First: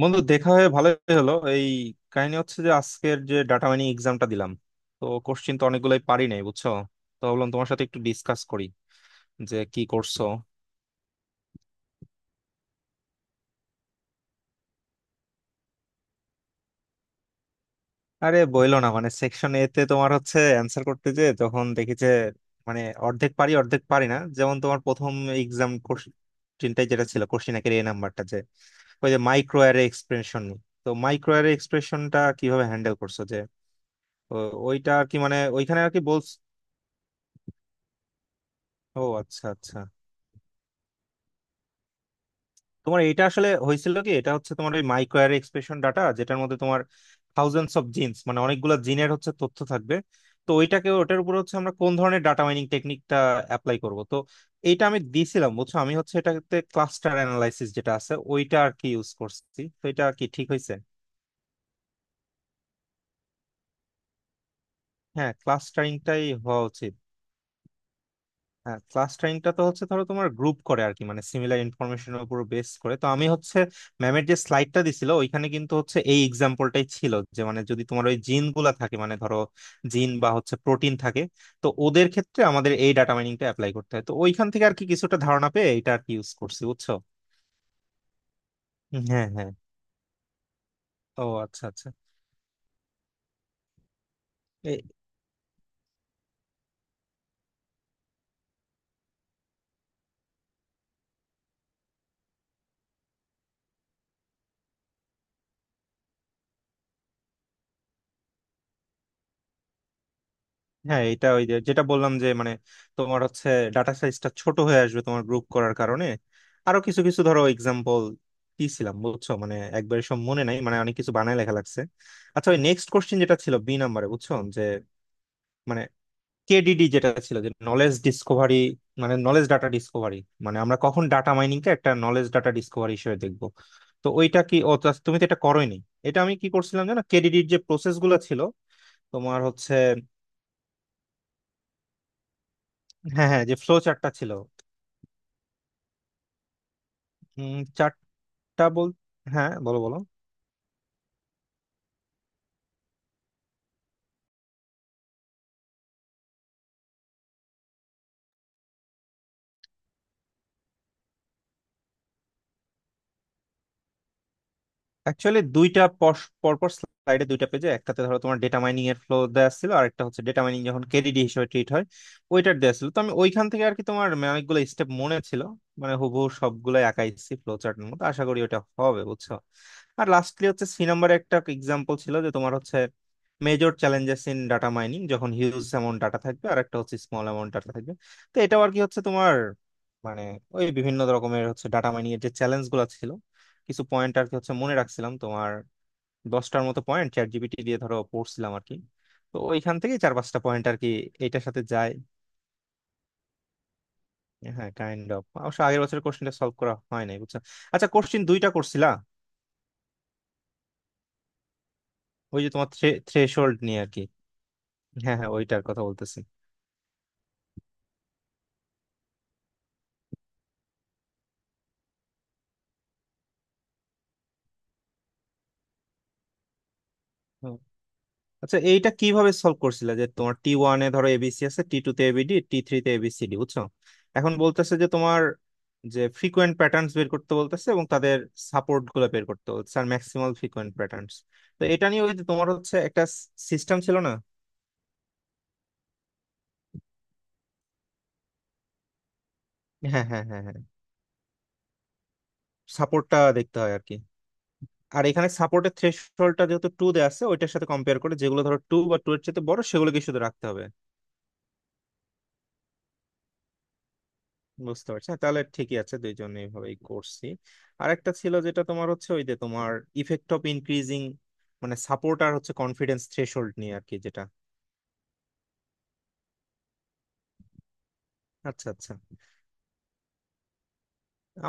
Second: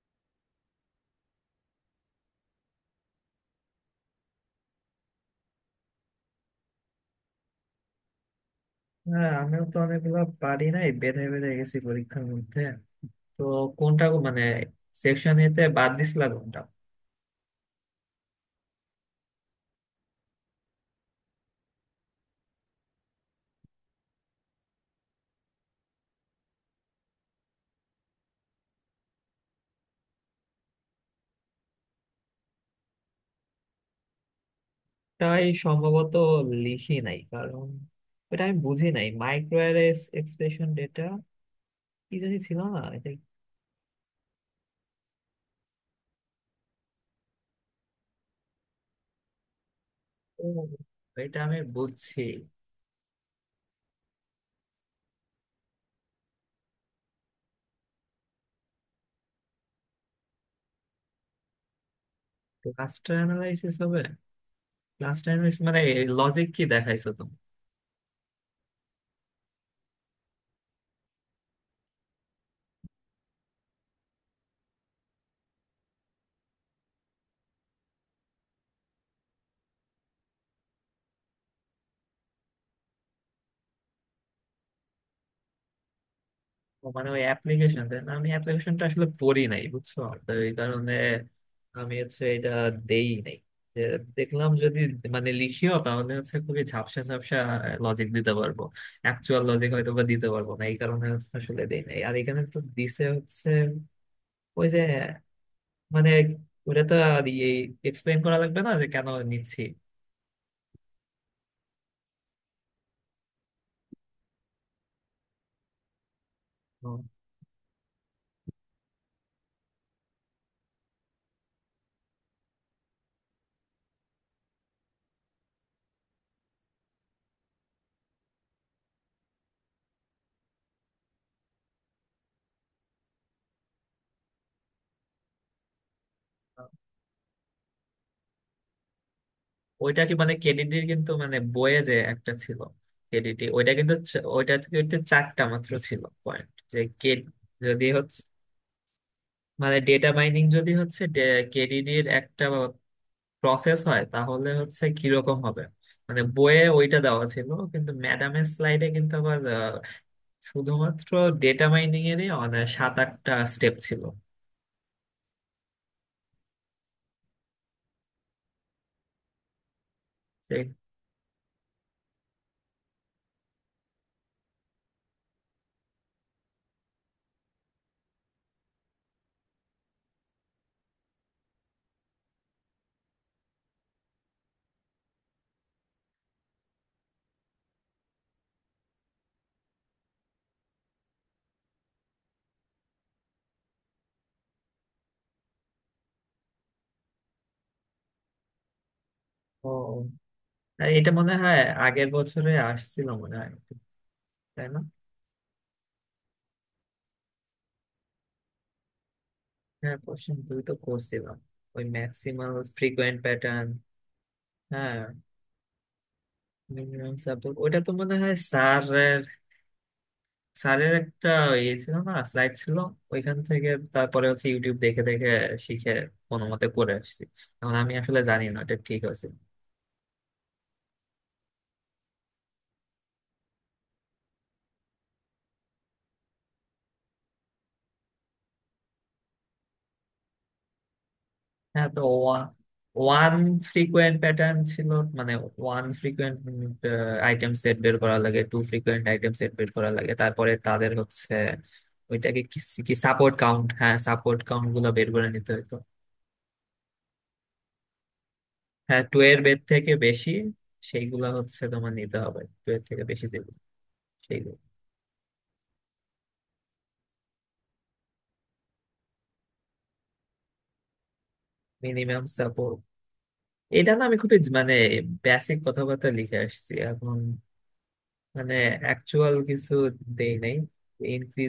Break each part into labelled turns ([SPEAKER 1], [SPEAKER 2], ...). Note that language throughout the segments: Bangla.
[SPEAKER 1] বন্ধু দেখা হয়ে ভালোই হলো। এই কাহিনী হচ্ছে যে আজকের যে ডাটা মাইনিং এক্সামটা দিলাম, তো কোশ্চিন তো অনেকগুলোই পারি নাই, বুঝছো? তো ভাবলাম তোমার সাথে একটু ডিসকাস করি
[SPEAKER 2] হ্যাঁ,
[SPEAKER 1] যে
[SPEAKER 2] আমিও তো
[SPEAKER 1] কি
[SPEAKER 2] অনেকগুলো
[SPEAKER 1] করছো।
[SPEAKER 2] পারি নাই, বেঁধে বেঁধে গেছি পরীক্ষার মধ্যে। তো কোনটা গো- সেকশন এতে বাদ দিছিলা কোনটা?
[SPEAKER 1] আরে বইলো না, মানে সেকশন এ তে তোমার হচ্ছে অ্যান্সার করতে যে তখন দেখি যে মানে অর্ধেক পারি অর্ধেক পারি না, যেমন তোমার প্রথম এক্সাম কোশ্চিনটাই যেটা ছিল, কোশ্চিন একের এ নাম্বারটা যে ওই যে মাইক্রো অ্যারে এক্সপ্রেশন। তো মাইক্রো অ্যারে এক্সপ্রেশনটা কিভাবে হ্যান্ডেল করছো যে ও- ওইটা আর কি, মানে
[SPEAKER 2] তাই
[SPEAKER 1] ওইখানে আর কি
[SPEAKER 2] সম্ভবত
[SPEAKER 1] বলছ।
[SPEAKER 2] লিখি নাই, কারণ এটা আমি বুঝি
[SPEAKER 1] ও
[SPEAKER 2] নাই।
[SPEAKER 1] আচ্ছা
[SPEAKER 2] মাইক্রো
[SPEAKER 1] আচ্ছা,
[SPEAKER 2] এক্সপ্রেশন ডেটা কি জানি, ছিল না
[SPEAKER 1] তোমার
[SPEAKER 2] এটা।
[SPEAKER 1] এটা আসলে হয়েছিল কি, এটা হচ্ছে তোমার ওই মাইক্রো অ্যারে এক্সপ্রেশন ডাটা যেটার মধ্যে তোমার থাউজেন্ডস অফ জিনস, মানে অনেকগুলো জিনের হচ্ছে তথ্য থাকবে।
[SPEAKER 2] ও,
[SPEAKER 1] তো ওইটাকে ওটার উপর
[SPEAKER 2] এটা
[SPEAKER 1] হচ্ছে
[SPEAKER 2] আমি
[SPEAKER 1] আমরা কোন
[SPEAKER 2] বুঝছি।
[SPEAKER 1] ধরনের ডাটা মাইনিং টেকনিকটা অ্যাপ্লাই করব, তো এইটা আমি দিয়েছিলাম বুঝছো, আমি হচ্ছে এটাতে ক্লাস্টার অ্যানালাইসিস যেটা আছে ওইটা আর কি ইউজ করছি। তো এটা কি ঠিক হয়েছে?
[SPEAKER 2] ক্লাস্টার অ্যানালাইসিস হবে। ক্লাস্টার
[SPEAKER 1] হ্যাঁ,
[SPEAKER 2] অ্যানালাইসিস মানে
[SPEAKER 1] ক্লাস্টারিংটাই
[SPEAKER 2] লজিক
[SPEAKER 1] হওয়া
[SPEAKER 2] কি
[SPEAKER 1] উচিত।
[SPEAKER 2] দেখাইছো?
[SPEAKER 1] হ্যাঁ, ক্লাস টাইমটা তো হচ্ছে ধরো তোমার গ্রুপ করে আর কি, মানে সিমিলার ইনফরমেশনের উপর বেস করে। তো আমি হচ্ছে ম্যামের যে স্লাইডটা দিছিল ওইখানে কিন্তু হচ্ছে এই এক্সাম্পলটাই ছিল যে মানে যদি তোমার ওই জিন গুলা থাকে, মানে ধরো জিন বা হচ্ছে প্রোটিন থাকে, তো ওদের ক্ষেত্রে আমাদের এই ডাটা মাইনিংটা অ্যাপ্লাই করতে হয়। তো ওইখান থেকে আর কি কিছুটা ধারণা পেয়ে এটা আর কি ইউজ করছি
[SPEAKER 2] ও
[SPEAKER 1] বুঝছো।
[SPEAKER 2] ওই অ্যাপ্লিকেশন না, আমি অ্যাপ্লিকেশনটা আসলে
[SPEAKER 1] হ্যাঁ
[SPEAKER 2] পড়ি
[SPEAKER 1] হ্যাঁ,
[SPEAKER 2] নাই বুঝছো। তো এই কারণে
[SPEAKER 1] ও আচ্ছা আচ্ছা।
[SPEAKER 2] আমি এটা দেই নাই। যে দেখলাম, যদি লিখিও, তাহলে খুবই ঝাপসা ঝাপসা লজিক দিতে পারবো, অ্যাকচুয়াল লজিক হয়তো বা দিতে পারবো না। এই কারণে আসলে দেই নাই। আর এখানে তো দিছে হচ্ছে ওই যে মানে ওটা তো আর এক্সপ্লেন করা লাগবে না যে কেন নিচ্ছি।
[SPEAKER 1] হ্যাঁ এটা ওই যে যেটা বললাম যে মানে তোমার হচ্ছে ডাটা সাইজটা ছোট হয়ে আসবে তোমার গ্রুপ করার কারণে। আরো কিছু কিছু ধরো এক্সাম্পল দিছিলাম বুঝছো, মানে একবার সব মনে নাই, মানে অনেক কিছু বানায় লেখা লাগছে। আচ্ছা ওই নেক্সট কোশ্চেন যেটা ছিল বি নাম্বারে বুঝছো, যে মানে কেডিডি যেটা ছিল যে নলেজ ডিসকভারি, মানে নলেজ ডাটা ডিসকভারি, মানে আমরা কখন ডাটা মাইনিংকে একটা নলেজ ডাটা ডিসকভারি হিসেবে দেখবো। তো ওইটা কি, তুমি তো এটা করোইনি। এটা আমি কি করছিলাম জানো, কেডিডির যে প্রসেস গুলো ছিল তোমার হচ্ছে।
[SPEAKER 2] ওইটা কি কেডিডির, কিন্তু মানে বইয়ে যে একটা ছিল
[SPEAKER 1] হ্যাঁ
[SPEAKER 2] কেডিডি,
[SPEAKER 1] হ্যাঁ, যে
[SPEAKER 2] ওইটা
[SPEAKER 1] ফ্লো
[SPEAKER 2] কিন্তু
[SPEAKER 1] চার্টটা
[SPEAKER 2] চ-
[SPEAKER 1] ছিল।
[SPEAKER 2] ওইটা কিন্তু চারটা মাত্র ছিল পয়েন্ট যে কে। যদি হচ্ছে
[SPEAKER 1] চারটা। বল। হ্যাঁ,
[SPEAKER 2] মানে
[SPEAKER 1] বলো বলো।
[SPEAKER 2] ডেটা মাইনিং যদি কেডিডির একটা প্রসেস হয়, তাহলে কিরকম হবে? মানে বইয়ে ওইটা দেওয়া ছিল, কিন্তু ম্যাডামের স্লাইডে কিন্তু আবার শুধুমাত্র ডেটা মাইনিং এরই মানে 7-8টা স্টেপ ছিল।
[SPEAKER 1] অ্যাকচুয়ালি দুইটা পরপর স্লাইডে দুইটা পেজে, একটাতে ধরো তোমার ডেটা মাইনিং এর ফ্লো দেওয়া ছিল, আর একটা হচ্ছে ডেটা মাইনিং
[SPEAKER 2] সেই-
[SPEAKER 1] যখন কেডিডি হিসেবে ট্রিট হয় ওইটার দেওয়া ছিল। তো আমি ওইখান থেকে আর কি তোমার মানে অনেকগুলো স্টেপ মনে ছিল, মানে হুবহু সবগুলাই আঁকাইছি ফ্লো চার্টের মতো, আশা করি ওটা হবে বুঝছো। আর লাস্টলি হচ্ছে সি নাম্বারে একটা এক্সাম্পল ছিল যে তোমার হচ্ছে major challenges in data mining, যখন হিউজ অ্যামাউন্ট ডাটা থাকবে আর একটা হচ্ছে স্মল অ্যামাউন্ট ডাটা থাকবে। তো এটাও আর কি হচ্ছে তোমার মানে ওই বিভিন্ন রকমের হচ্ছে ডাটা মাইনিং এর যে চ্যালেঞ্জ গুলো ছিল, কিছু পয়েন্ট আর কি হচ্ছে মনে রাখছিলাম। তোমার 10টার মতো পয়েন্ট চ্যাট জিপিটি দিয়ে ধরো পড়ছিলাম আর কি, তো ওইখান থেকে
[SPEAKER 2] ও,
[SPEAKER 1] চার পাঁচটা পয়েন্ট আর
[SPEAKER 2] আর
[SPEAKER 1] কি
[SPEAKER 2] এটা মনে
[SPEAKER 1] এটার
[SPEAKER 2] হয়
[SPEAKER 1] সাথে যায়।
[SPEAKER 2] আগের বছরে আসছিল মনে হয়, তাই
[SPEAKER 1] হ্যাঁ,
[SPEAKER 2] না?
[SPEAKER 1] কাইন্ড অফ অবশ্য আগের বছরের কোশ্চেনটা সলভ করা হয় নাই বুঝছো। আচ্ছা, কোশ্চেন দুইটা করছিলা।
[SPEAKER 2] হ্যাঁ, কোশ্চেন দুই তো করছিলাম, ওই
[SPEAKER 1] ওই যে
[SPEAKER 2] ম্যাক্সিমাল
[SPEAKER 1] তোমার
[SPEAKER 2] ফ্রিকোয়েন্ট
[SPEAKER 1] থ্রেশহোল্ড
[SPEAKER 2] প্যাটার্ন।
[SPEAKER 1] নিয়ে আর কি।
[SPEAKER 2] হ্যাঁ,
[SPEAKER 1] হ্যাঁ হ্যাঁ, ওইটার কথা বলতেছি।
[SPEAKER 2] মিনিমাম সাপোর্ট ওইটা তো মনে হয় স্যারের স্যারের একটা ইয়ে ছিল না, স্লাইড ছিল, ওইখান থেকে। তারপরে ইউটিউব দেখে দেখে শিখে কোনো মতে করে আসছি। এখন আমি আসলে জানি না
[SPEAKER 1] আচ্ছা
[SPEAKER 2] এটা
[SPEAKER 1] এইটা
[SPEAKER 2] ঠিক আছে।
[SPEAKER 1] কিভাবে সলভ করছিলে যে তোমার টি ওয়ানে ধরো এবিসি আছে, টি টু তে এবিডি, টি থ্রি তে এবিসিডি বুঝছো। এখন বলতেছে যে তোমার যে ফ্রিকোয়েন্ট প্যাটার্নস বের করতে বলতেছে এবং তাদের সাপোর্ট গুলো বের করতে বলতেছে, আর ম্যাক্সিমাল ফ্রিকোয়েন্ট প্যাটার্নস। তো এটা
[SPEAKER 2] হ্যাঁ, তো
[SPEAKER 1] নিয়ে ওই যে তোমার হচ্ছে একটা
[SPEAKER 2] ওয়ান
[SPEAKER 1] সিস্টেম ছিল না।
[SPEAKER 2] ফ্রিকোয়েন্ট প্যাটার্ন ছিল, মানে ওয়ান ফ্রিকোয়েন্ট আইটেম সেট বের করা লাগে, টু ফ্রিকোয়েন্ট আইটেম সেট বের করা
[SPEAKER 1] হ্যাঁ
[SPEAKER 2] লাগে,
[SPEAKER 1] হ্যাঁ হ্যাঁ
[SPEAKER 2] তারপরে
[SPEAKER 1] হ্যাঁ,
[SPEAKER 2] তাদের ওইটাকে কি কি
[SPEAKER 1] সাপোর্টটা
[SPEAKER 2] সাপোর্ট
[SPEAKER 1] দেখতে
[SPEAKER 2] কাউন্ট,
[SPEAKER 1] হয় আর কি।
[SPEAKER 2] হ্যাঁ সাপোর্ট কাউন্ট গুলো
[SPEAKER 1] আর
[SPEAKER 2] বের করে
[SPEAKER 1] এখানে
[SPEAKER 2] নিতে হতো।
[SPEAKER 1] সাপোর্টের থ্রেশহোল্ডটা যেহেতু 2 দেওয়া আছে, ওইটার সাথে কম্পেয়ার করে যেগুলো ধরো টু বা
[SPEAKER 2] হ্যাঁ,
[SPEAKER 1] টু
[SPEAKER 2] টু
[SPEAKER 1] এর
[SPEAKER 2] এর
[SPEAKER 1] চেয়ে
[SPEAKER 2] বের
[SPEAKER 1] বড়
[SPEAKER 2] থেকে
[SPEAKER 1] সেগুলোকে শুধু
[SPEAKER 2] বেশি,
[SPEAKER 1] রাখতে হবে।
[SPEAKER 2] সেইগুলা তোমার নিতে হবে, টু এর থেকে বেশি যেগুলো, সেইগুলো।
[SPEAKER 1] বুঝতে পারছি, হ্যাঁ, তাহলে ঠিকই আছে, দুইজন এইভাবেই করছি। আর একটা ছিল যেটা তোমার হচ্ছে ওই যে তোমার ইফেক্ট অফ ইনক্রিজিং, মানে সাপোর্ট
[SPEAKER 2] মিনিমাম
[SPEAKER 1] আর হচ্ছে
[SPEAKER 2] সাপোর্ট,
[SPEAKER 1] কনফিডেন্স থ্রেশহোল্ড নিয়ে আর
[SPEAKER 2] এটা
[SPEAKER 1] কি
[SPEAKER 2] না আমি
[SPEAKER 1] যেটা।
[SPEAKER 2] খুবই বেসিক কথাবার্তা লিখে আসছি এখন। মানে
[SPEAKER 1] আচ্ছা আচ্ছা,
[SPEAKER 2] অ্যাকচুয়াল কিছু দেই নাই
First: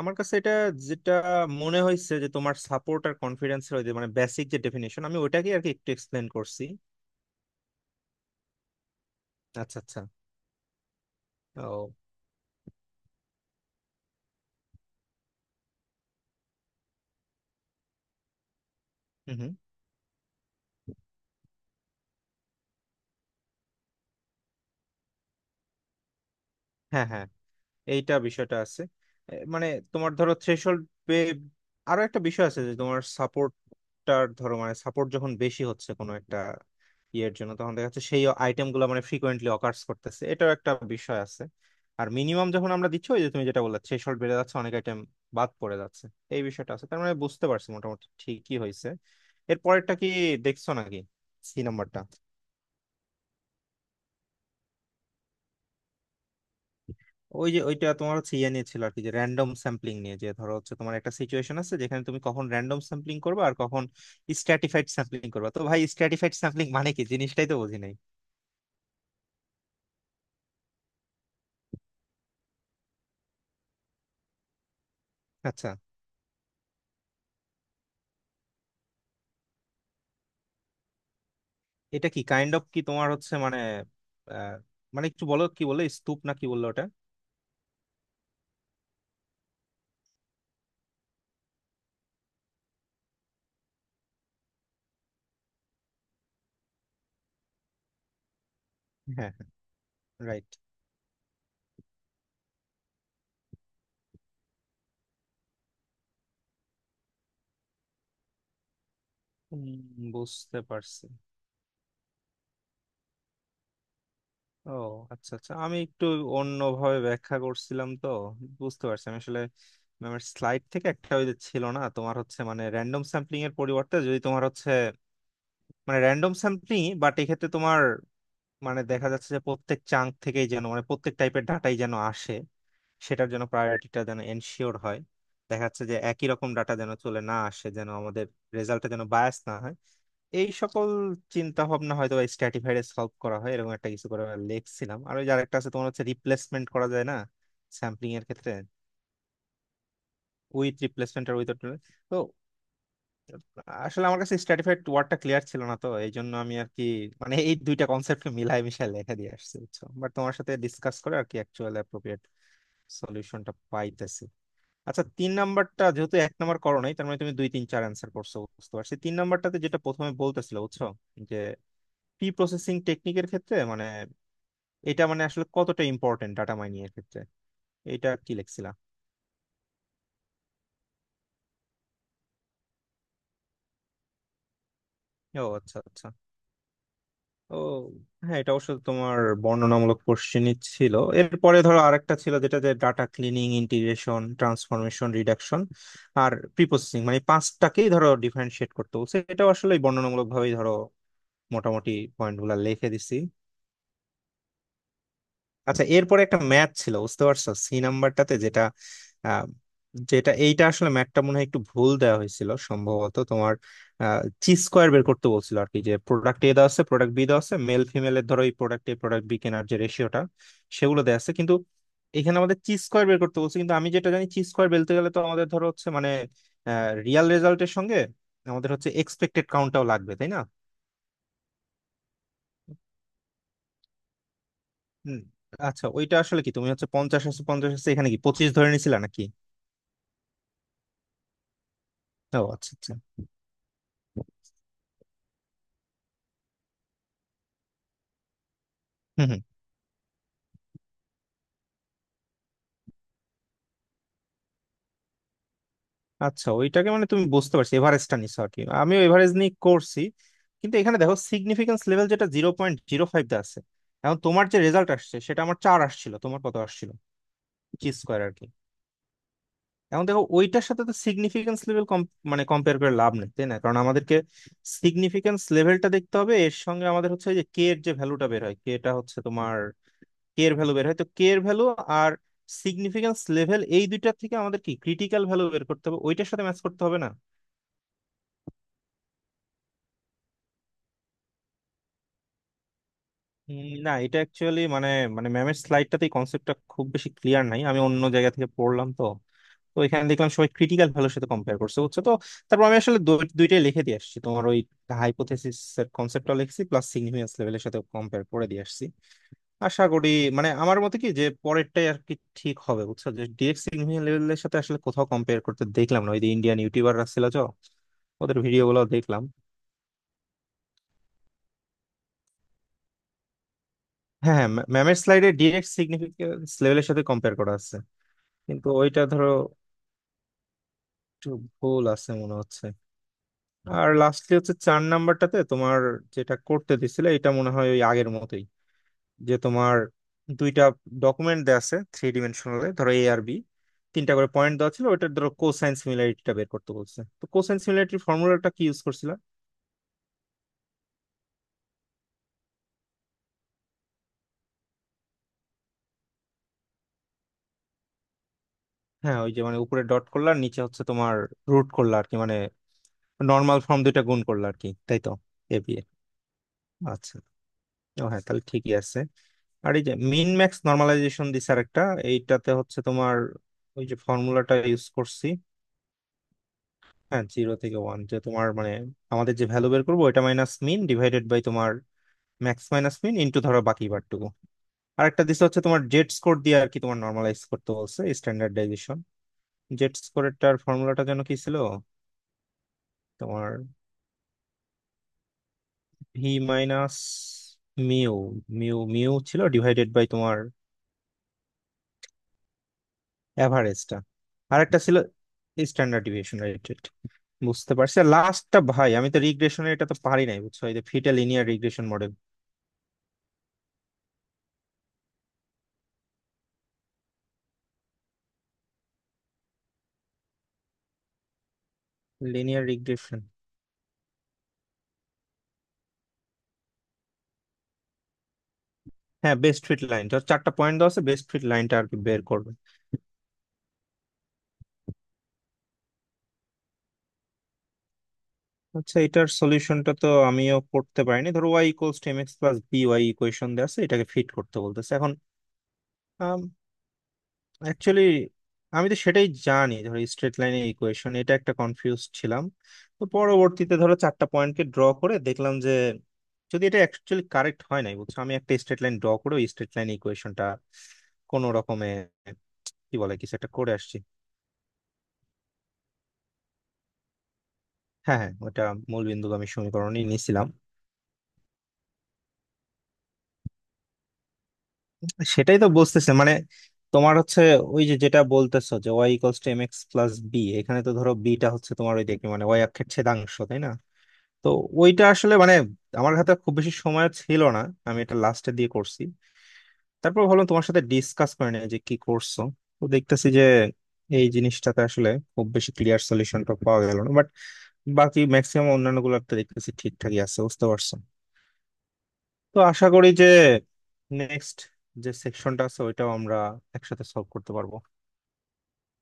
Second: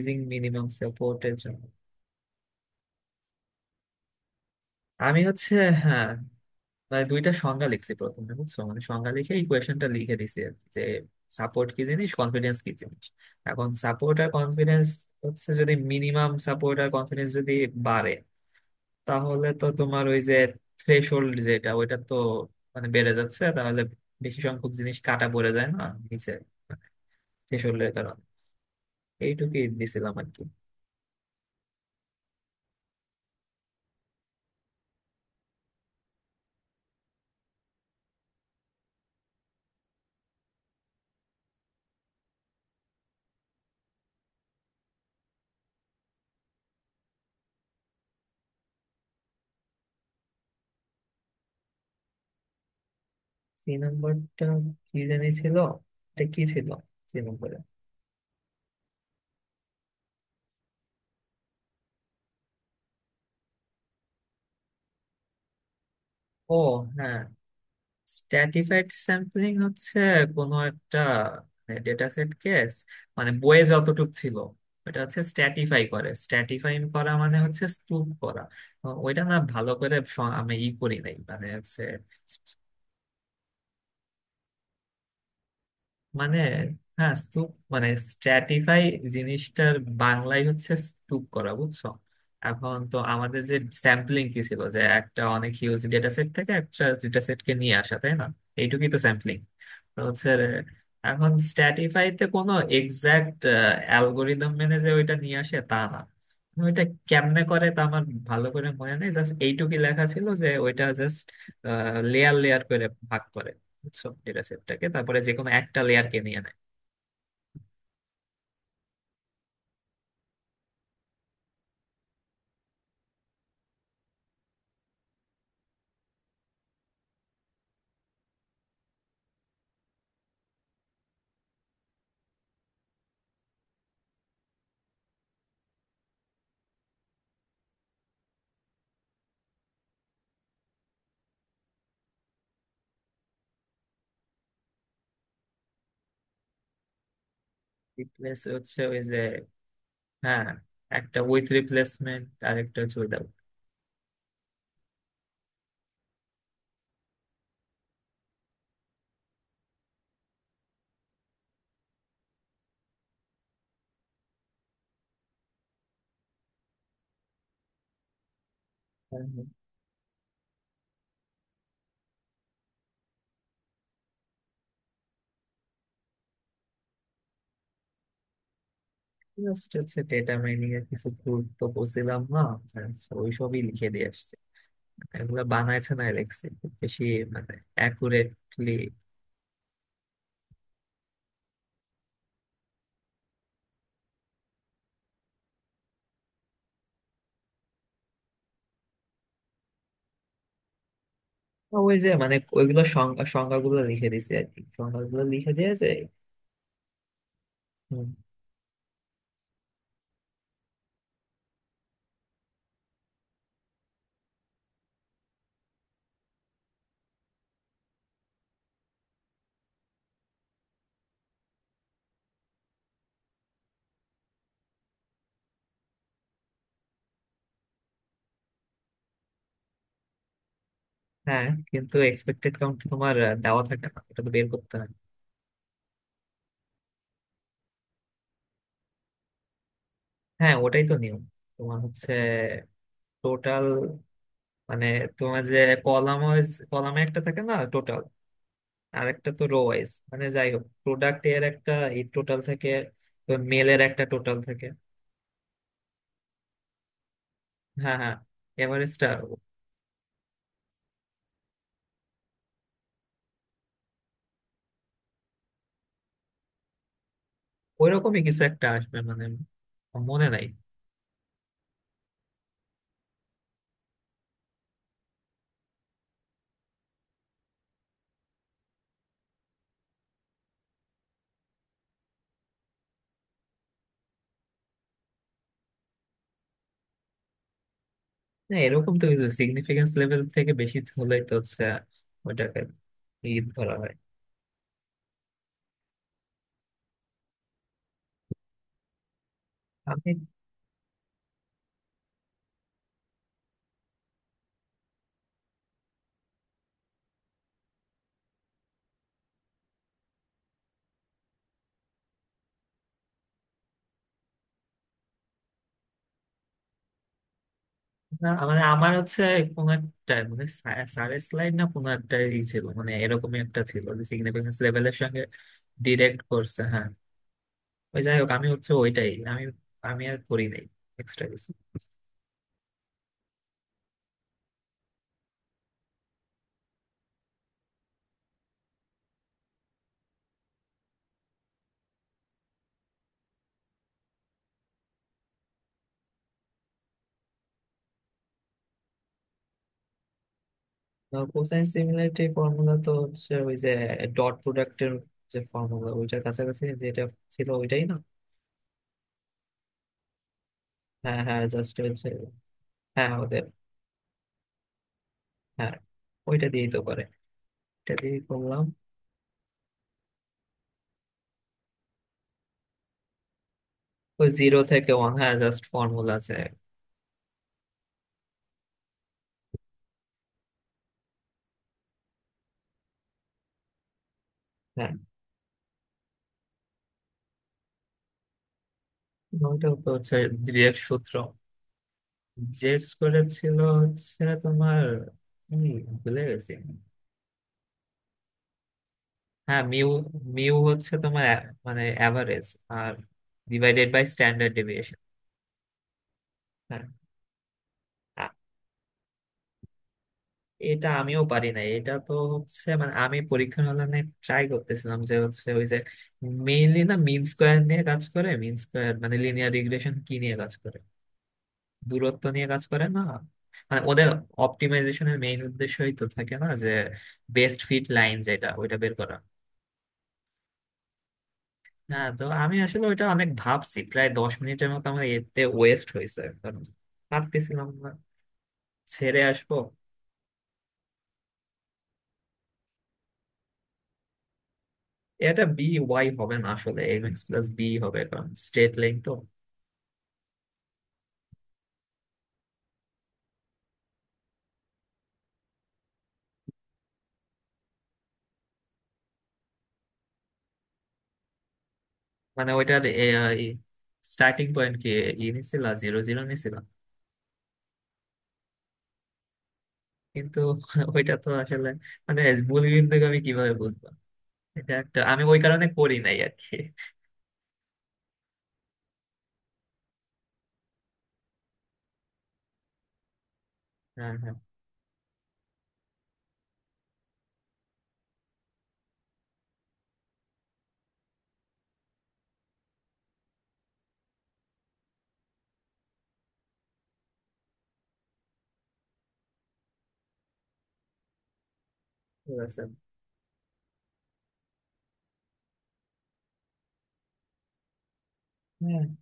[SPEAKER 1] আমার কাছে এটা
[SPEAKER 2] মিনিমাম
[SPEAKER 1] যেটা
[SPEAKER 2] সাপোর্টের জন্য।
[SPEAKER 1] মনে হয়েছে যে তোমার সাপোর্ট আর কনফিডেন্সের ওই যে মানে বেসিক যে ডেফিনেশন, আমি
[SPEAKER 2] আমি
[SPEAKER 1] ওইটাকে আর কি একটু
[SPEAKER 2] হ্যাঁ,
[SPEAKER 1] এক্সপ্লেন করছি।
[SPEAKER 2] মানে দুইটা সংজ্ঞা লিখছি প্রথমে বুঝছো, মানে সংজ্ঞা লিখে এই
[SPEAKER 1] আচ্ছা
[SPEAKER 2] কোয়েশনটা
[SPEAKER 1] আচ্ছা।
[SPEAKER 2] লিখে দিছি আর কি, যে সাপোর্ট কি
[SPEAKER 1] ও।
[SPEAKER 2] জিনিস, কনফিডেন্স কি জিনিস। এখন সাপোর্ট আর কনফিডেন্স যদি মিনিমাম সাপোর্ট আর কনফিডেন্স যদি বাড়ে,
[SPEAKER 1] হুম
[SPEAKER 2] তাহলে
[SPEAKER 1] হুম।
[SPEAKER 2] তো তোমার ওই যে থ্রেশহোল্ড যেটা, ওইটা তো বেড়ে যাচ্ছে, তাহলে বেশি সংখ্যক জিনিস কাটা পড়ে যায় না নিচে,
[SPEAKER 1] হ্যাঁ হ্যাঁ।
[SPEAKER 2] থ্রেশহোল্ডের
[SPEAKER 1] এইটা
[SPEAKER 2] কারণে।
[SPEAKER 1] বিষয়টা আছে।
[SPEAKER 2] এইটুকুই
[SPEAKER 1] মানে তোমার
[SPEAKER 2] দিছিলাম আর
[SPEAKER 1] ধরো
[SPEAKER 2] কি।
[SPEAKER 1] থ্রেশহোল্ড, আরো একটা বিষয় আছে যে তোমার সাপোর্ট, সাপোর্টটার ধরো মানে সাপোর্ট যখন বেশি হচ্ছে কোনো একটা ইয়ের জন্য, তখন দেখা যাচ্ছে সেই আইটেমগুলো মানে ফ্রিকোয়েন্টলি অকার্স করতেছে, এটাও একটা বিষয় আছে। আর মিনিমাম যখন আমরা দিচ্ছি ওই যে তুমি যেটা বললে, থ্রেশহোল্ড বেড়ে যাচ্ছে অনেক আইটেম বাদ পড়ে যাচ্ছে, এই বিষয়টা আছে। তার মানে বুঝতে পারছি মোটামুটি ঠিকই হয়েছে। এর পরেরটা কি, দেখছো নাকি সি নাম্বারটা?
[SPEAKER 2] সি নাম্বারটা কি জানি ছিল, এটা কি ছিল সি
[SPEAKER 1] ওই
[SPEAKER 2] নম্বরে?
[SPEAKER 1] যে ওইটা তোমার হচ্ছে ইয়ে নিয়ে ছিল আর কি, যে র্যান্ডম স্যাম্পলিং নিয়ে, যে ধরো হচ্ছে তোমার একটা সিচুয়েশন আছে যেখানে তুমি কখন র্যান্ডম স্যাম্পলিং করবে আর কখন স্ট্র্যাটিফাইড স্যাম্পলিং করবে। তো ভাই স্ট্র্যাটিফাইড
[SPEAKER 2] ও
[SPEAKER 1] স্যাম্পলিং মানে কি
[SPEAKER 2] হ্যাঁ,
[SPEAKER 1] জিনিসটাই তো বুঝি নাই।
[SPEAKER 2] স্ট্র্যাটিফাইড স্যাম্পলিং হচ্ছে কোনো একটা ডেটা সেট কেস, মানে বইয়ে যতটুক ছিল, ওটা হচ্ছে
[SPEAKER 1] আচ্ছা
[SPEAKER 2] স্ট্র্যাটিফাই করে, স্ট্র্যাটিফাই করা মানে হচ্ছে স্তূপ করা। ওইটা না ভালো করে স- আমি ই করি নাই মানে হচ্ছে।
[SPEAKER 1] এটা কি কাইন্ড অফ কি তোমার হচ্ছে মানে আহ, মানে একটু বলো কি বলে, স্তূপ না
[SPEAKER 2] মানে
[SPEAKER 1] কি বললো ওটা।
[SPEAKER 2] হ্যাঁ, স্তূপ মানে স্ট্র্যাটিফাই, জিনিসটার বাংলায় হচ্ছে স্তূপ করা বুঝছো। এখন তো আমাদের যে স্যাম্পলিং কি ছিল, যে একটা অনেক হিউজ ডেটা সেট থেকে একটা ডেটা সেটকে নিয়ে আসা, তাই না? এইটুকুই তো
[SPEAKER 1] হ্যাঁ,
[SPEAKER 2] স্যাম্পলিং। তো হচ্ছে রে,
[SPEAKER 1] রাইট।
[SPEAKER 2] এখন স্ট্র্যাটিফাইতে কোনো এক্সাক্ট অ্যালগোরিদম মেনে যে ওইটা নিয়ে আসে তা না। আমি ওইটা কেমনে করে তা আমার ভালো করে মনে নেই। জাস্ট এইটুকুই লেখা ছিল যে
[SPEAKER 1] বুঝতে
[SPEAKER 2] ওইটা
[SPEAKER 1] পারছি।
[SPEAKER 2] জাস্ট লেয়ার লেয়ার করে ভাগ করে বুঝছো ডেটা
[SPEAKER 1] ও
[SPEAKER 2] সেটটাকে, তারপরে
[SPEAKER 1] আচ্ছা
[SPEAKER 2] যে কোনো
[SPEAKER 1] আচ্ছা, আমি
[SPEAKER 2] একটা
[SPEAKER 1] একটু
[SPEAKER 2] লেয়ারকে নিয়ে নেয়।
[SPEAKER 1] অন্যভাবে ব্যাখ্যা করছিলাম তো। বুঝতে পারছি, আমি আসলে ম্যামের স্লাইড থেকে একটা ওই যে ছিল না তোমার হচ্ছে মানে র্যান্ডম স্যাম্পলিং এর পরিবর্তে যদি তোমার হচ্ছে মানে র্যান্ডম স্যাম্পলিং, বাট এক্ষেত্রে তোমার মানে দেখা যাচ্ছে যে প্রত্যেক চাঙ্ক থেকেই যেন মানে প্রত্যেক টাইপের ডাটাই যেন আসে, সেটার জন্য প্রায়োরিটিটা যেন এনশিওর হয়, দেখা যাচ্ছে যে একই রকম ডাটা যেন চলে না আসে, যেন আমাদের রেজাল্টটা যেন বায়াস না হয়, এই সকল চিন্তা ভাবনা হয়তো স্ট্র্যাটিফাইড সলভ করা হয়, এরকম একটা কিছু করে লিখছিলাম। আর ওই যে আরেকটা আছে তোমার হচ্ছে রিপ্লেসমেন্ট করা যায় না স্যাম্পলিং এর
[SPEAKER 2] রিপ্লেস
[SPEAKER 1] ক্ষেত্রে,
[SPEAKER 2] হচ্ছে ওই যে, হ্যাঁ
[SPEAKER 1] উইথ
[SPEAKER 2] একটা
[SPEAKER 1] রিপ্লেসমেন্ট আর
[SPEAKER 2] উইথ
[SPEAKER 1] উইথ। তো
[SPEAKER 2] রিপ্লেসমেন্ট আর একটা হচ্ছে উইদাউট।
[SPEAKER 1] আসলে আমার কাছে স্ট্র্যাটিফাইড ওয়ার্ডটা ক্লিয়ার ছিল না, তো এই জন্য আমি আর কি মানে এই দুইটা কনসেপ্টকে মিলাই মিশাই লেখা দিয়ে আসছি বুঝছো, বাট তোমার সাথে ডিসকাস করে আর কি অ্যাকচুয়াল অ্যাপ্রোপ্রিয়েট সলিউশনটা পাইতেছি। আচ্ছা তিন নাম্বারটা যেহেতু এক নাম্বার করো নাই, তার মানে তুমি দুই তিন চার অ্যান্সার করছো, বুঝতে পারছি। তিন নাম্বারটাতে যেটা প্রথমে বলতেছিল বুঝছো যে প্রি প্রসেসিং টেকনিকের ক্ষেত্রে, মানে এটা মানে আসলে কতটা ইম্পর্টেন্ট ডাটা মাইনিং এর ক্ষেত্রে, এটা কি লেখছিলা?
[SPEAKER 2] জাস্ট ডেটা মাইনিং এর কিছু গুরুত্ব বুঝছিলাম না, just ওইসবই লিখে দিয়ে আসছি। এগুলো
[SPEAKER 1] ও আচ্ছা
[SPEAKER 2] বানাইছে না,
[SPEAKER 1] আচ্ছা।
[SPEAKER 2] লিখছি খুব বেশি।
[SPEAKER 1] ও। হ্যাঁ এটা
[SPEAKER 2] অ্যাকুরেটলি।
[SPEAKER 1] অবশ্য তোমার বর্ণনামূলক কোশ্চেনই ছিল। এরপরে ধরো আরেকটা ছিল যেটা যে data cleaning, integration, transformation, reduction আর প্রি প্রসেসিং, মানে পাঁচটাকেই ধরো ডিফারেন্সিয়েট করতে বলছে, এটা আসলে বর্ণনামূলক ভাবেই ধরো মোটামুটি
[SPEAKER 2] ওই যে
[SPEAKER 1] পয়েন্ট গুলা
[SPEAKER 2] ওইগুলো
[SPEAKER 1] লিখে দিছি।
[SPEAKER 2] সংজ্ঞা, সংজ্ঞাগুলো লিখে দিয়েছি আর কি সংজ্ঞাগুলো লিখে
[SPEAKER 1] আচ্ছা
[SPEAKER 2] দিয়েছে
[SPEAKER 1] এরপরে একটা ম্যাথ ছিল বুঝতে পারছো, সি
[SPEAKER 2] হুম,
[SPEAKER 1] নাম্বারটাতে যেটা আহ, যেটা এইটা আসলে ম্যাথটা মনে হয় একটু ভুল দেওয়া হয়েছিল সম্ভবত, তোমার চি স্কোয়ার বের করতে বলছিল আর কি, যে প্রোডাক্ট এ দেওয়া আছে প্রোডাক্ট বি দেওয়া আছে মেল ফিমেলের, ধরো এই প্রোডাক্ট এ প্রোডাক্ট বি কেনার যে রেশিওটা সেগুলো দেওয়া আছে, কিন্তু এখানে আমাদের চি স্কোয়ার বের করতে বলছে কিন্তু আমি যেটা জানি চি স্কোয়ার বেলতে গেলে তো আমাদের ধরো হচ্ছে মানে রিয়াল রেজাল্টের সঙ্গে আমাদের হচ্ছে এক্সপেক্টেড কাউন্টটাও লাগবে, তাই না?
[SPEAKER 2] হ্যাঁ কিন্তু এক্সপেক্টেড কাউন্ট তোমার দেওয়া থাকে না, এটা তো বের করতে হয়।
[SPEAKER 1] হুম। আচ্ছা ওইটা আসলে কি তুমি হচ্ছে 50 আছে 50 আছে, এখানে কি 25 ধরে নিছিলা নাকি?
[SPEAKER 2] হ্যাঁ, ওটাই তো নিয়ম। তোমার
[SPEAKER 1] ও আচ্ছা আচ্ছা।
[SPEAKER 2] টোটাল, মানে তোমার যে কলাম ওয়াইজ, কলামে একটা থাকে না টোটাল, আর
[SPEAKER 1] হুম
[SPEAKER 2] একটা
[SPEAKER 1] হুম।
[SPEAKER 2] তো রো ওয়াইজ, মানে যাই হোক, প্রোডাক্ট এর একটা এই টোটাল থাকে, মেলের একটা টোটাল থাকে।
[SPEAKER 1] আচ্ছা ওইটাকে মানে তুমি বুঝতে পারছি
[SPEAKER 2] হ্যাঁ হ্যাঁ,
[SPEAKER 1] এভারেজটা নিছো আর কি, আমিও
[SPEAKER 2] এভারেজটা
[SPEAKER 1] এভারেজ নিয়ে করছি। কিন্তু এখানে দেখো সিগনিফিকেন্স লেভেল যেটা 0.05 দা আছে। এখন তোমার যে রেজাল্ট আসছে সেটা আমার চার আসছিল, তোমার কত আসছিল, জি
[SPEAKER 2] ওইরকমই
[SPEAKER 1] স্কোয়ার আর
[SPEAKER 2] কিছু
[SPEAKER 1] কি।
[SPEAKER 2] একটা আসবে
[SPEAKER 1] এখন দেখো
[SPEAKER 2] মনে নাই।
[SPEAKER 1] ওইটার সাথে তো সিগনিফিকেন্স লেভেল মানে কম্পেয়ার করে লাভ নেই, তাই না, কারণ আমাদেরকে সিগনিফিকেন্স লেভেলটা দেখতে হবে এর সঙ্গে, আমাদের হচ্ছে ওই যে কে এর যে ভ্যালুটা বের হয়, কে এটা হচ্ছে তোমার কে এর ভ্যালু বের হয়, তো কে এর ভ্যালু আর সিগনিফিকেন্স লেভেল এই দুইটা থেকে আমাদের কি ক্রিটিক্যাল ভ্যালু বের করতে হবে ওইটার সাথে ম্যাচ করতে হবে না?
[SPEAKER 2] না, এরকম তো কিছু, সিগনিফিকেন্স লেভেল থেকে বেশি হলেই তো ওটাকে ঈদ ধরা
[SPEAKER 1] না
[SPEAKER 2] হয়।
[SPEAKER 1] এটা অ্যাকচুয়ালি মানে, মানে ম্যামের স্লাইডটাতেই কনসেপ্টটা খুব বেশি ক্লিয়ার নাই, আমি অন্য জায়গা থেকে পড়লাম তো। তো এখানে
[SPEAKER 2] আমি
[SPEAKER 1] দেখলাম সবাই ক্রিটিক্যাল ভ্যালুর সাথে কম্পেয়ার করছে বুঝছো। তো তারপর আমি আসলে দুইটাই লিখে দিয়ে আসছি, তোমার ওই হাইপোথেসিস এর কনসেপ্টটা লিখছি প্লাস সিগনিফিকেন্স লেভেলের সাথে কম্পেয়ার করে দিয়ে আসছি। আশা করি মানে আমার মতে কি যে পরেরটাই আর কি ঠিক হবে বুঝছো, যে ডিএক্স ইনহিবিশন লেভেলের সাথে আসলে কোথাও কম্পেয়ার করতে দেখলাম না, ওই যে ইন্ডিয়ান ইউটিউবাররা ছিল তো,
[SPEAKER 2] না,
[SPEAKER 1] ওদের ভিডিও গুলো
[SPEAKER 2] আমার
[SPEAKER 1] দেখলাম।
[SPEAKER 2] কোনো একটা সারের স্লাইড না কোনো একটা ই ছিল, মানে এরকমই একটা ছিল যে
[SPEAKER 1] হ্যাঁ হ্যাঁ,
[SPEAKER 2] সিগনিফিকেন্স লেভেলের
[SPEAKER 1] ম্যামের
[SPEAKER 2] সঙ্গে
[SPEAKER 1] স্লাইডে ডিএক্স
[SPEAKER 2] ডিরেক্ট
[SPEAKER 1] সিগনিফিকেন্স
[SPEAKER 2] করছে,
[SPEAKER 1] লেভেলের
[SPEAKER 2] হ্যাঁ।
[SPEAKER 1] সাথে কম্পেয়ার করা আছে,
[SPEAKER 2] ওই যাই হোক, আমি
[SPEAKER 1] কিন্তু ওইটা
[SPEAKER 2] ওইটাই
[SPEAKER 1] ধরো
[SPEAKER 2] আমি, আমি আর করি নাই এক্সট্রা
[SPEAKER 1] একটু
[SPEAKER 2] কিছু।
[SPEAKER 1] ভুল আছে মনে হচ্ছে। আর লাস্টলি হচ্ছে চার নাম্বারটাতে তোমার যেটা করতে দিছিলে, এটা মনে হয় ওই আগের মতোই, যে তোমার দুইটা ডকুমেন্ট দেওয়া আছে থ্রি ডিমেনশনালে ধরো এ আর বি, তিনটা করে পয়েন্ট দেওয়া ছিল, ওইটার ধরো কোসাইন সিমিলারিটিটা বের করতে বলছে। তো কোসাইন সিমিলারিটির ফর্মুলাটা কি ইউজ করছিলা?
[SPEAKER 2] কোসাইন সিমিলারিটি ফর্মুলা তো হচ্ছে ওই যে ডট প্রোডাক্টের যে ফর্মুলা, ওইটার কাছাকাছি যেটা ছিল ওইটাই না।
[SPEAKER 1] হ্যাঁ ওই যে মানে উপরে ডট করলা আর নিচে হচ্ছে তোমার
[SPEAKER 2] হ্যাঁ হ্যাঁ,
[SPEAKER 1] রুট
[SPEAKER 2] জাস্ট
[SPEAKER 1] করলা আর
[SPEAKER 2] হচ্ছে,
[SPEAKER 1] কি, মানে
[SPEAKER 2] হ্যাঁ ওদের,
[SPEAKER 1] নর্মাল ফর্ম দুইটা গুণ করলা আর কি, তাই তো, এ বি
[SPEAKER 2] হ্যাঁ
[SPEAKER 1] এর।
[SPEAKER 2] ওইটা দিয়েই তো করে,
[SPEAKER 1] আচ্ছা,
[SPEAKER 2] এটা
[SPEAKER 1] ও
[SPEAKER 2] দিয়ে
[SPEAKER 1] হ্যাঁ তাহলে
[SPEAKER 2] করলাম।
[SPEAKER 1] ঠিকই আছে। আর এই যে মিন ম্যাক্স নর্মালাইজেশন দিছে আরেকটা, এইটাতে হচ্ছে তোমার ওই যে
[SPEAKER 2] ওই
[SPEAKER 1] ফর্মুলাটা
[SPEAKER 2] জিরো
[SPEAKER 1] ইউজ
[SPEAKER 2] থেকে ওয়ান,
[SPEAKER 1] করছি।
[SPEAKER 2] হ্যাঁ জাস্ট ফর্মুলা আছে।
[SPEAKER 1] হ্যাঁ 0 থেকে 1, যে তোমার মানে আমাদের যে ভ্যালু বের করবো ওইটা মাইনাস মিন ডিভাইডেড বাই তোমার ম্যাক্স মাইনাস মিন ইনটু ধরো বাকি বারটুকু।
[SPEAKER 2] হ্যাঁ,
[SPEAKER 1] আর একটা দিছে হচ্ছে তোমার জেড স্কোর দিয়ে আর কি তোমার নর্মালাইজ করতে বলছে, স্ট্যান্ডার্ডাইজেশন।
[SPEAKER 2] ওইটা তো
[SPEAKER 1] জেড
[SPEAKER 2] হচ্ছে
[SPEAKER 1] স্কোরেরটার
[SPEAKER 2] ডিরেক্ট
[SPEAKER 1] ফর্মুলাটা
[SPEAKER 2] সূত্র,
[SPEAKER 1] যেন কি ছিল,
[SPEAKER 2] জেড স্কোয়ার
[SPEAKER 1] তোমার
[SPEAKER 2] ছিল হচ্ছে তোমার, উম, ভুলে
[SPEAKER 1] ভি
[SPEAKER 2] গেছি।
[SPEAKER 1] মাইনাস মিউ, মিউ ছিল,
[SPEAKER 2] হ্যাঁ মিউ,
[SPEAKER 1] ডিভাইডেড বাই তোমার
[SPEAKER 2] মিউ হচ্ছে তোমার এ- অ্যাভারেজ, আর ডিভাইডেড
[SPEAKER 1] অ্যাভারেজটা।
[SPEAKER 2] বাই স্ট্যান্ডার্ড
[SPEAKER 1] আর একটা ছিল
[SPEAKER 2] ডেভিয়েশন।
[SPEAKER 1] Standard deviation related.
[SPEAKER 2] হ্যাঁ
[SPEAKER 1] বুঝতে পারছি। আর
[SPEAKER 2] আ-
[SPEAKER 1] লাস্টটা ভাই আমি তো রিগ্রেশনের এটা তো পারি নাই বুঝছো, এই যে
[SPEAKER 2] এটা
[SPEAKER 1] ফিটা
[SPEAKER 2] আমিও
[SPEAKER 1] লিনিয়ার
[SPEAKER 2] পারি না।
[SPEAKER 1] রিগ্রেশন
[SPEAKER 2] এটা
[SPEAKER 1] মডেল।
[SPEAKER 2] তো হচ্ছে আমি পরীক্ষার হলে ট্রাই করতেছিলাম যে ওই যে মেইনলি না, মিন স্কোয়ার নিয়ে কাজ করে। মিন স্কোয়ার লিনিয়ার রিগ্রেশন কি নিয়ে কাজ করে, দূরত্ব নিয়ে কাজ
[SPEAKER 1] লিনিয়ার
[SPEAKER 2] করে না?
[SPEAKER 1] রিগ্রেশন।
[SPEAKER 2] ওদের অপটিমাইজেশনের মেইন উদ্দেশ্যই তো থাকে না যে বেস্ট ফিট লাইন যেটা, ওইটা বের করা।
[SPEAKER 1] হ্যাঁ বেস্ট ফিট লাইন, চারটা পয়েন্ট দেওয়া আছে, বেস্ট ফিট লাইনটা আর কি
[SPEAKER 2] হ্যাঁ,
[SPEAKER 1] বের
[SPEAKER 2] তো
[SPEAKER 1] করবে।
[SPEAKER 2] আমি আসলে ওইটা অনেক ভাবছি, প্রায় 10 মিনিটের মতো আমার এতে ওয়েস্ট হয়েছে। কারণ ভাবতেছিলাম না,
[SPEAKER 1] আচ্ছা
[SPEAKER 2] ছেড়ে
[SPEAKER 1] এটার
[SPEAKER 2] আসবো।
[SPEAKER 1] সলিউশনটা তো আমিও করতে পারিনি, ধরো Y equals to X plus B Y equation দেওয়া আছে, এটাকে ফিট করতে বলতেছে এখন।
[SPEAKER 2] এটা বি ওয়াই হবে না আসলে, এম এক্স প্লাস বি হবে,
[SPEAKER 1] অ্যাকচুয়ালি
[SPEAKER 2] কারণ স্ট্রেট
[SPEAKER 1] আমি
[SPEAKER 2] লাইন
[SPEAKER 1] তো
[SPEAKER 2] তো।
[SPEAKER 1] সেটাই জানি ধরো স্ট্রেট লাইনের ইকুয়েশন, এটা একটা কনফিউজ ছিলাম। তো পরবর্তীতে ধরো চারটা পয়েন্টকে ড্র করে দেখলাম যে যদি এটা অ্যাকচুয়ালি কারেক্ট হয় নাই বুঝছো, আমি একটা স্ট্রেট লাইন ড্র করে ওই স্ট্রেট লাইন ইকুয়েশনটা কোনো রকমে
[SPEAKER 2] মানে ওইটার
[SPEAKER 1] কি বলে কিছু একটা করে আসছি।
[SPEAKER 2] স্টার্টিং পয়েন্ট কি, ই নিছিল, জিরো জিরো নিছিল।
[SPEAKER 1] হ্যাঁ হ্যাঁ ওটা মূল বিন্দুগামী সমীকরণই
[SPEAKER 2] কিন্তু
[SPEAKER 1] নিয়েছিলাম।
[SPEAKER 2] ওইটা তো আসলে মানে মূলবিন্দুকে আমি কিভাবে বুঝবো, এটা একটা, আমি ওই
[SPEAKER 1] সেটাই
[SPEAKER 2] কারণে
[SPEAKER 1] তো
[SPEAKER 2] করি
[SPEAKER 1] বুঝতেছে
[SPEAKER 2] নাই আর
[SPEAKER 1] মানে
[SPEAKER 2] কি।
[SPEAKER 1] তোমার হচ্ছে ওই যে যেটা বলতেছো যে Y equals to M X plus B, এখানে তো ধরো বিটা হচ্ছে তোমার ওই দেখি মানে ওয়াই অক্ষের ছেদাংশ, তাই না?
[SPEAKER 2] হ্যাঁ হ্যাঁ,
[SPEAKER 1] তো ওইটা আসলে মানে আমার হাতে খুব বেশি সময় ছিল না, আমি এটা লাস্টে দিয়ে করছি। তারপর ভাবলাম তোমার সাথে ডিসকাস করে নিই যে কি করছো। তো দেখতেছি যে এই জিনিসটাতে আসলে খুব বেশি ক্লিয়ার সলিউশনটা পাওয়া গেল না, বাট বাকি ম্যাক্সিমাম অন্যান্য গুলোতে দেখতেছি ঠিকঠাকই আছে, বুঝতে পারছো।
[SPEAKER 2] ঠিক
[SPEAKER 1] তো
[SPEAKER 2] আছে,
[SPEAKER 1] আশা করি যে নেক্সট যে সেকশনটা আছে ওইটাও আমরা একসাথে সলভ করতে পারবো।
[SPEAKER 2] হ্যাঁ।